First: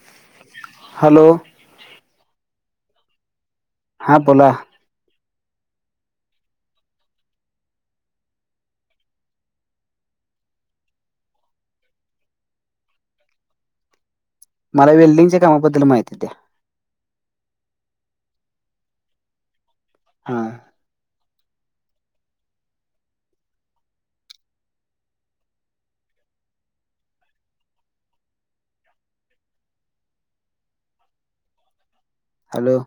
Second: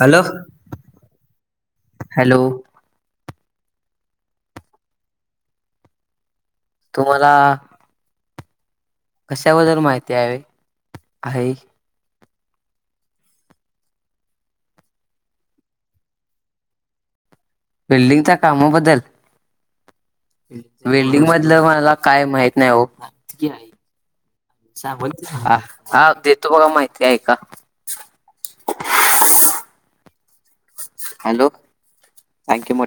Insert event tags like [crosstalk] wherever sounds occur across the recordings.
Hello hello hello हा बोला तुम्हाला कशाबद्दल माहिती आहे आहे मला वेल्डिंगच्या कामाबद्दल माहिती द्या विेल्डिंगच्या काम बद्दल हा वेल्डिंग मधलं मला काय माहित नाही हो आहे हा देतो बघा माहिती आहे का हॅलो हॅलो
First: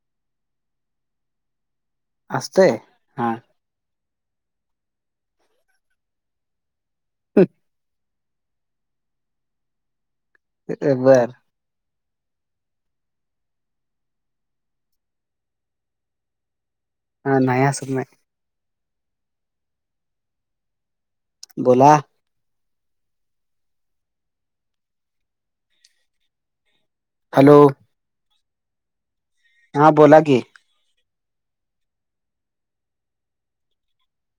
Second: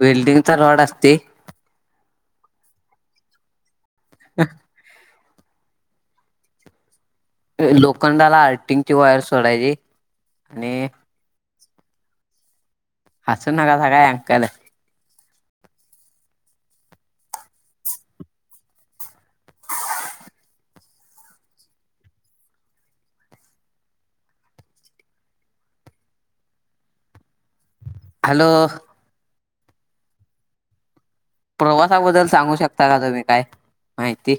बिल्डिंगचा रोड असते अस असते [unintelligible] लोखंडाला आर्टिंग ची वायर सोडायची आणि बर हसू नका स काय अंकायला हा नाहीया हसत नाहीय बोला हॅलो हॅलो हा बोला की प्रवासाबद्दल सांगू शकता का तुम्ही काय माहिती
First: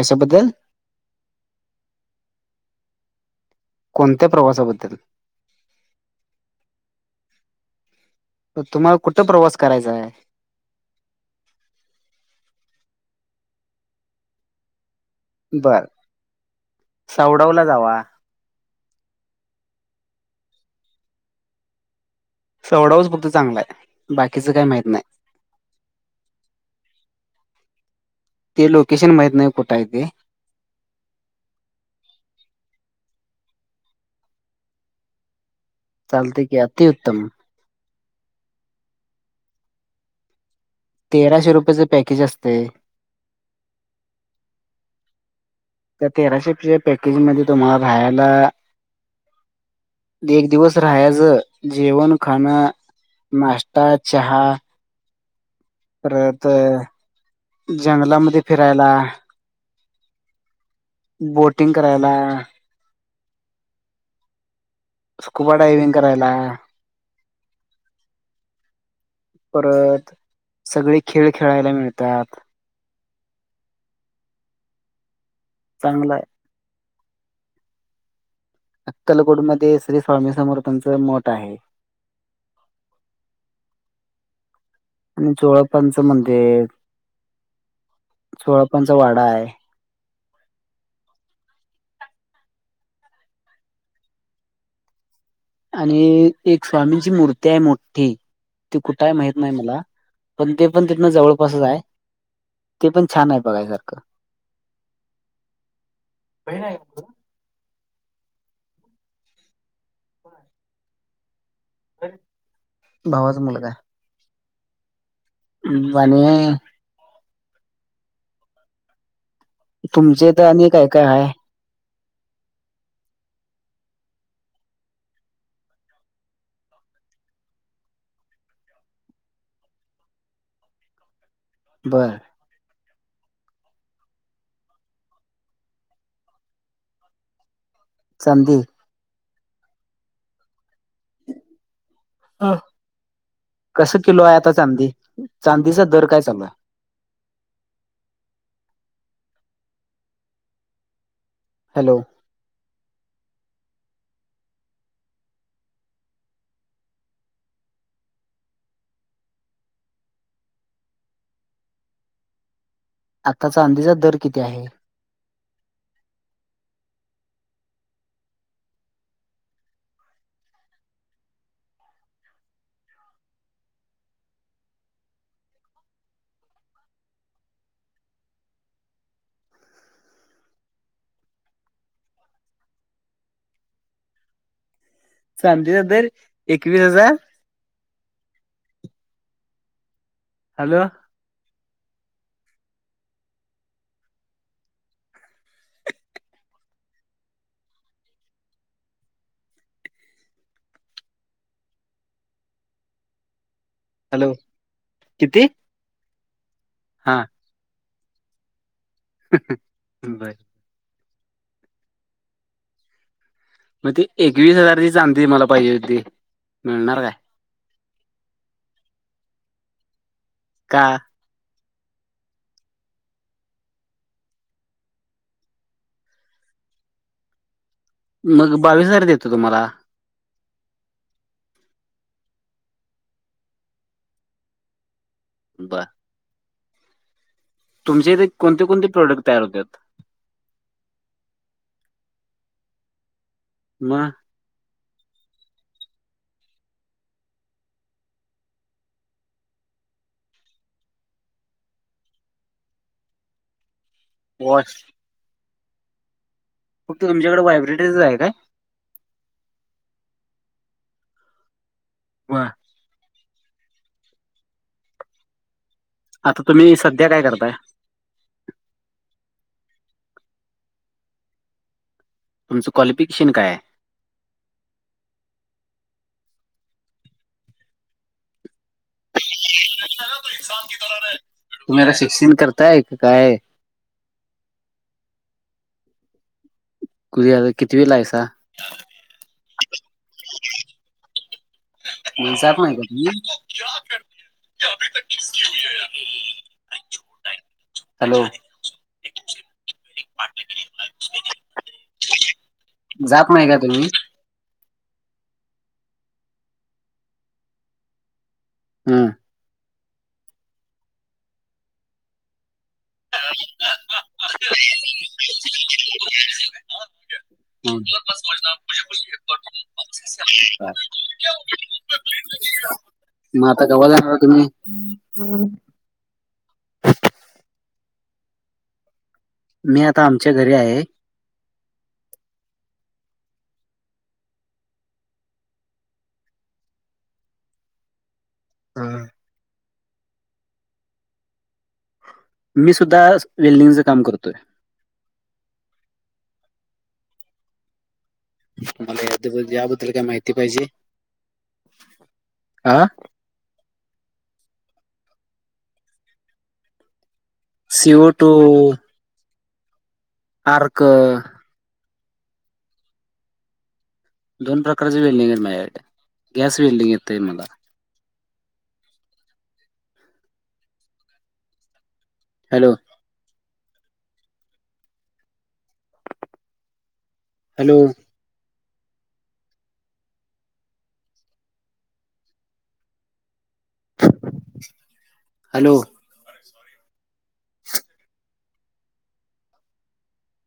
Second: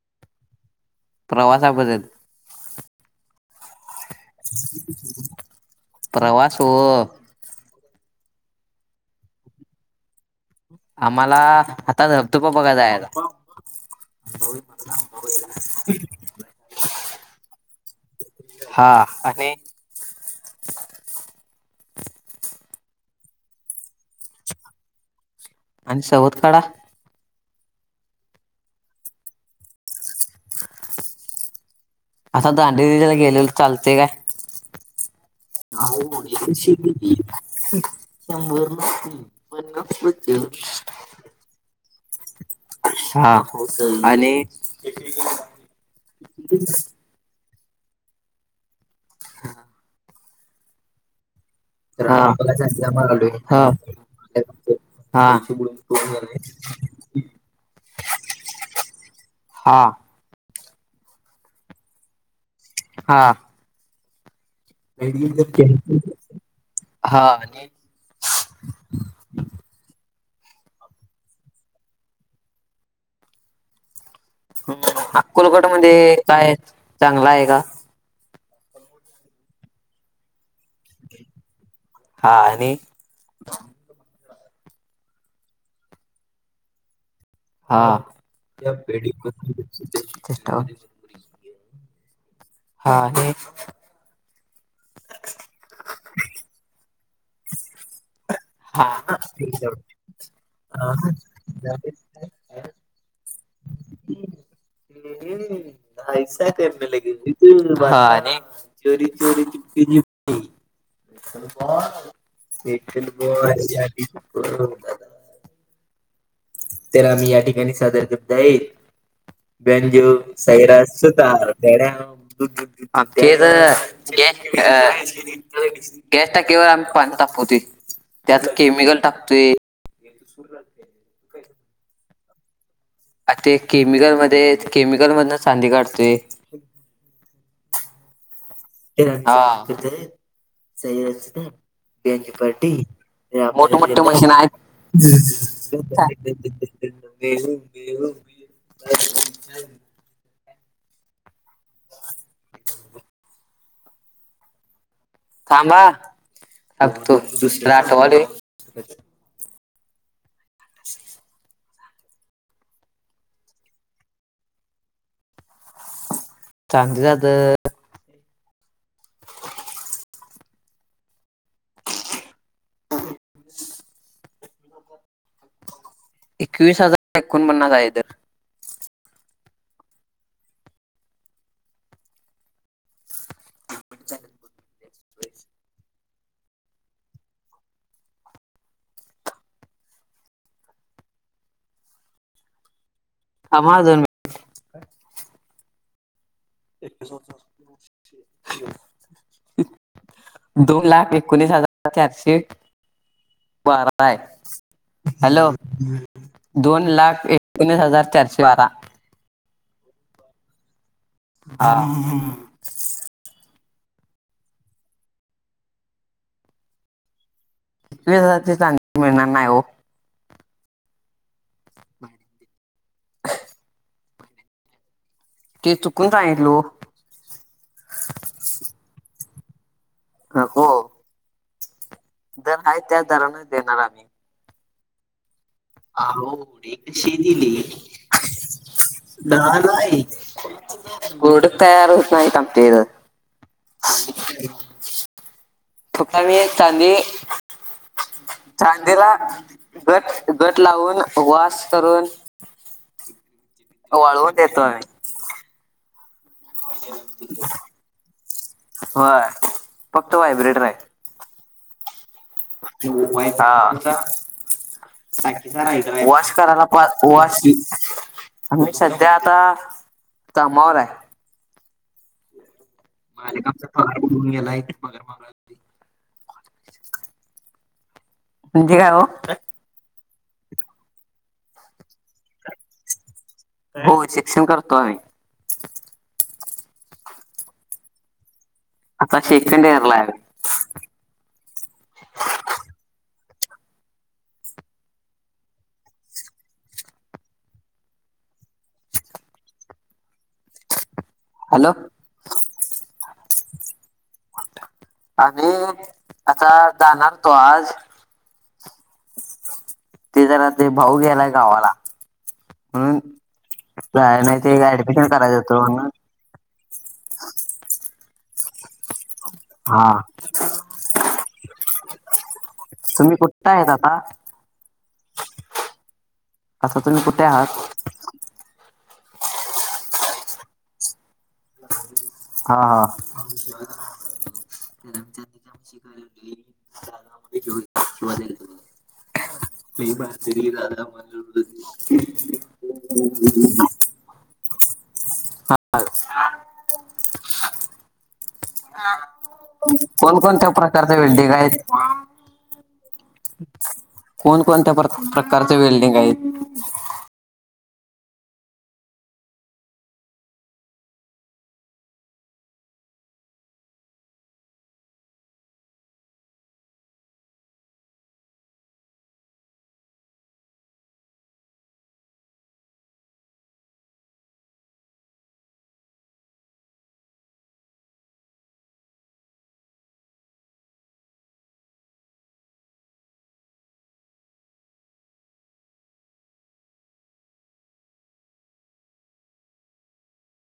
कशाबद्दल प्रवासा बदल कोणत्या प्रवासाबद्दल प्रवास व तुम्हाला कुठं प्रवास करायचा आहे आम्हाला आता धबतुक बघाय जाय भाऊ मला बर भाऊ सावडावला जावा हा आणि सवडाऊच बघत चांगला आहे बाकीचं काही माहित नाही आणि सवत काढा ते लोकेशन माहीत नाही कुठा आहेथ ते आता दांडे दिला गेले चालते काय ह चालते म्ह की श अतिउत्तम ंभरच तेराशे रुपयाचं पॅकेज असते हा आणि त्या तेराशे रुपेच्या पॅकेजमध्येध्ये तुम्हाला राहायला हा एक दिवस राहायच जेवण हा खाणं नाश्ता चहा हा परत जंगलामध्ये फिरायला हा बोटिंग करायला हा स्कुबा डायविंग करायला हा आणि परत सगळे खेळ खेळायला मिळतात अकुलकटा मध्ये चांगला आहे काय चांगला आहे का अक्कलकोटमध्येध्ये श्री स्वामी समर्थांच मठ आहे हा आणि आणि जोळपांचं म्हण हा त्या पेढी वाडा आहे हा हे आणि एक स्वामींची मूर्ती ते मोठी ती कुठही हा माहत नाही मला पण ते पण तिथनं जवळपासच आहे ते पण छान आहे बघाय सर हम् ैसाक एम लागेली तबने चोरी चोरी क भावाचा [inaudible] वाणे तर आम्ही या ठिकाणी सादर करत आहे. ध्यानदेव तुमच्या इथं आणि काय साईराज काय आहे सुतार [unintelligible] गॅस टाकेवर आम्ही पाणी तापवतोय त्यात केमिकल टाकतोय [inaudible] बरं आ ते केमिकलमध्ये केमिकल मधून चांदी काढते चांदी हा. [unintelligible] मोठ कसं मोठे किलो मशीन आहे आता आहेत चांदी चांदीचा दर काय चालू आहे गेहू गेहू हॅलो थांबाग तो दुसर आठवाले आता चांदीचा दर किती आहे जास्तीत जास्त ह [inaudible] एकवीस हजार एकोणपन्नास आहे दर [unintelligible] चांदीचा दर एकवीस हजार हॅलो थांब हा दोन मीन [unintelligible] दोन लाख एकोणीस हजार चारशे बारा बाय हॅलो किती हॅलो दोन हा लाख एकोणीस हजार चारशे बारा [unintelligible] बर हा [unintelligible] मग ती एकवीस हजारची चांदी मला पाहिजे होती. मिळणार काय वीस हजारची चांदी मिळणार नाही ओ का ते चुकून सांगितलो मग बावीस हजार देतो तुम्हाला नको दर आहे त्या दरान देणार आम्ही बर [unintelligible] तुमचे इथे कोणते कोणते प्रोडक्ट तयार होतात [unintelligible] म.. [unintelligible] चांदेला गट गट लावून वास करून. वळवून देतो वॉश [unintelligible] ओके तुमच्याकडे व्हायब्रेट चं हाय काय? व्हय फक्त व्हायब्रेटर आहे. बरं. [unintelligible] आता तुम्ही सध्या काय करताय [unintelligible] आम्ही सध्या आता कामावर हाय. तुचं क्वालिफिकशन काय आहे? [unintelligible] म्हणजे काय हो? [unintelligible] शिक्षण करताय काय? नाय ओ शिक्षण करतोय. [unintelligible] कितवीला हाईस आता? आता सेकण्ड इअर ला आहे. [unintelligible] [unintelligible] हॅलो. हॅलो जात नाही का तुम्ही? [unintelligible] आता जाणार होतो आज. हम्. ते जरा ते भाऊ गेलाय गावाला. [unintelligible] [unintelligible] [unintelligible] हा तुम्ही मग आता गावाला आहात का तुम्ही? असस तुम्ही कुठे आहात? मी आता आमच्या घरी आहे. हा हा. [unintelligible] [unintelligible] रिकामा ऑडिओ मी सुद्धा आज वेल्डिंगचं काम करतोय. रिकामा ऑडिओ तुम्हाला याबद्दल- याबद्दल काय माहिती कोणकोणत्या पाहिजे प्रकारचे वेल्डिंग आहेत? हा कोण कोणत्या प्रकारचे वेल्डिंग आहेत? C O two. आर्क. दोन प्रकारचे वेल्डिंग आहेत माझ्या गॅस विेल्डिंग येत आहे मला. हॅलो. हॅलो. हॅलो.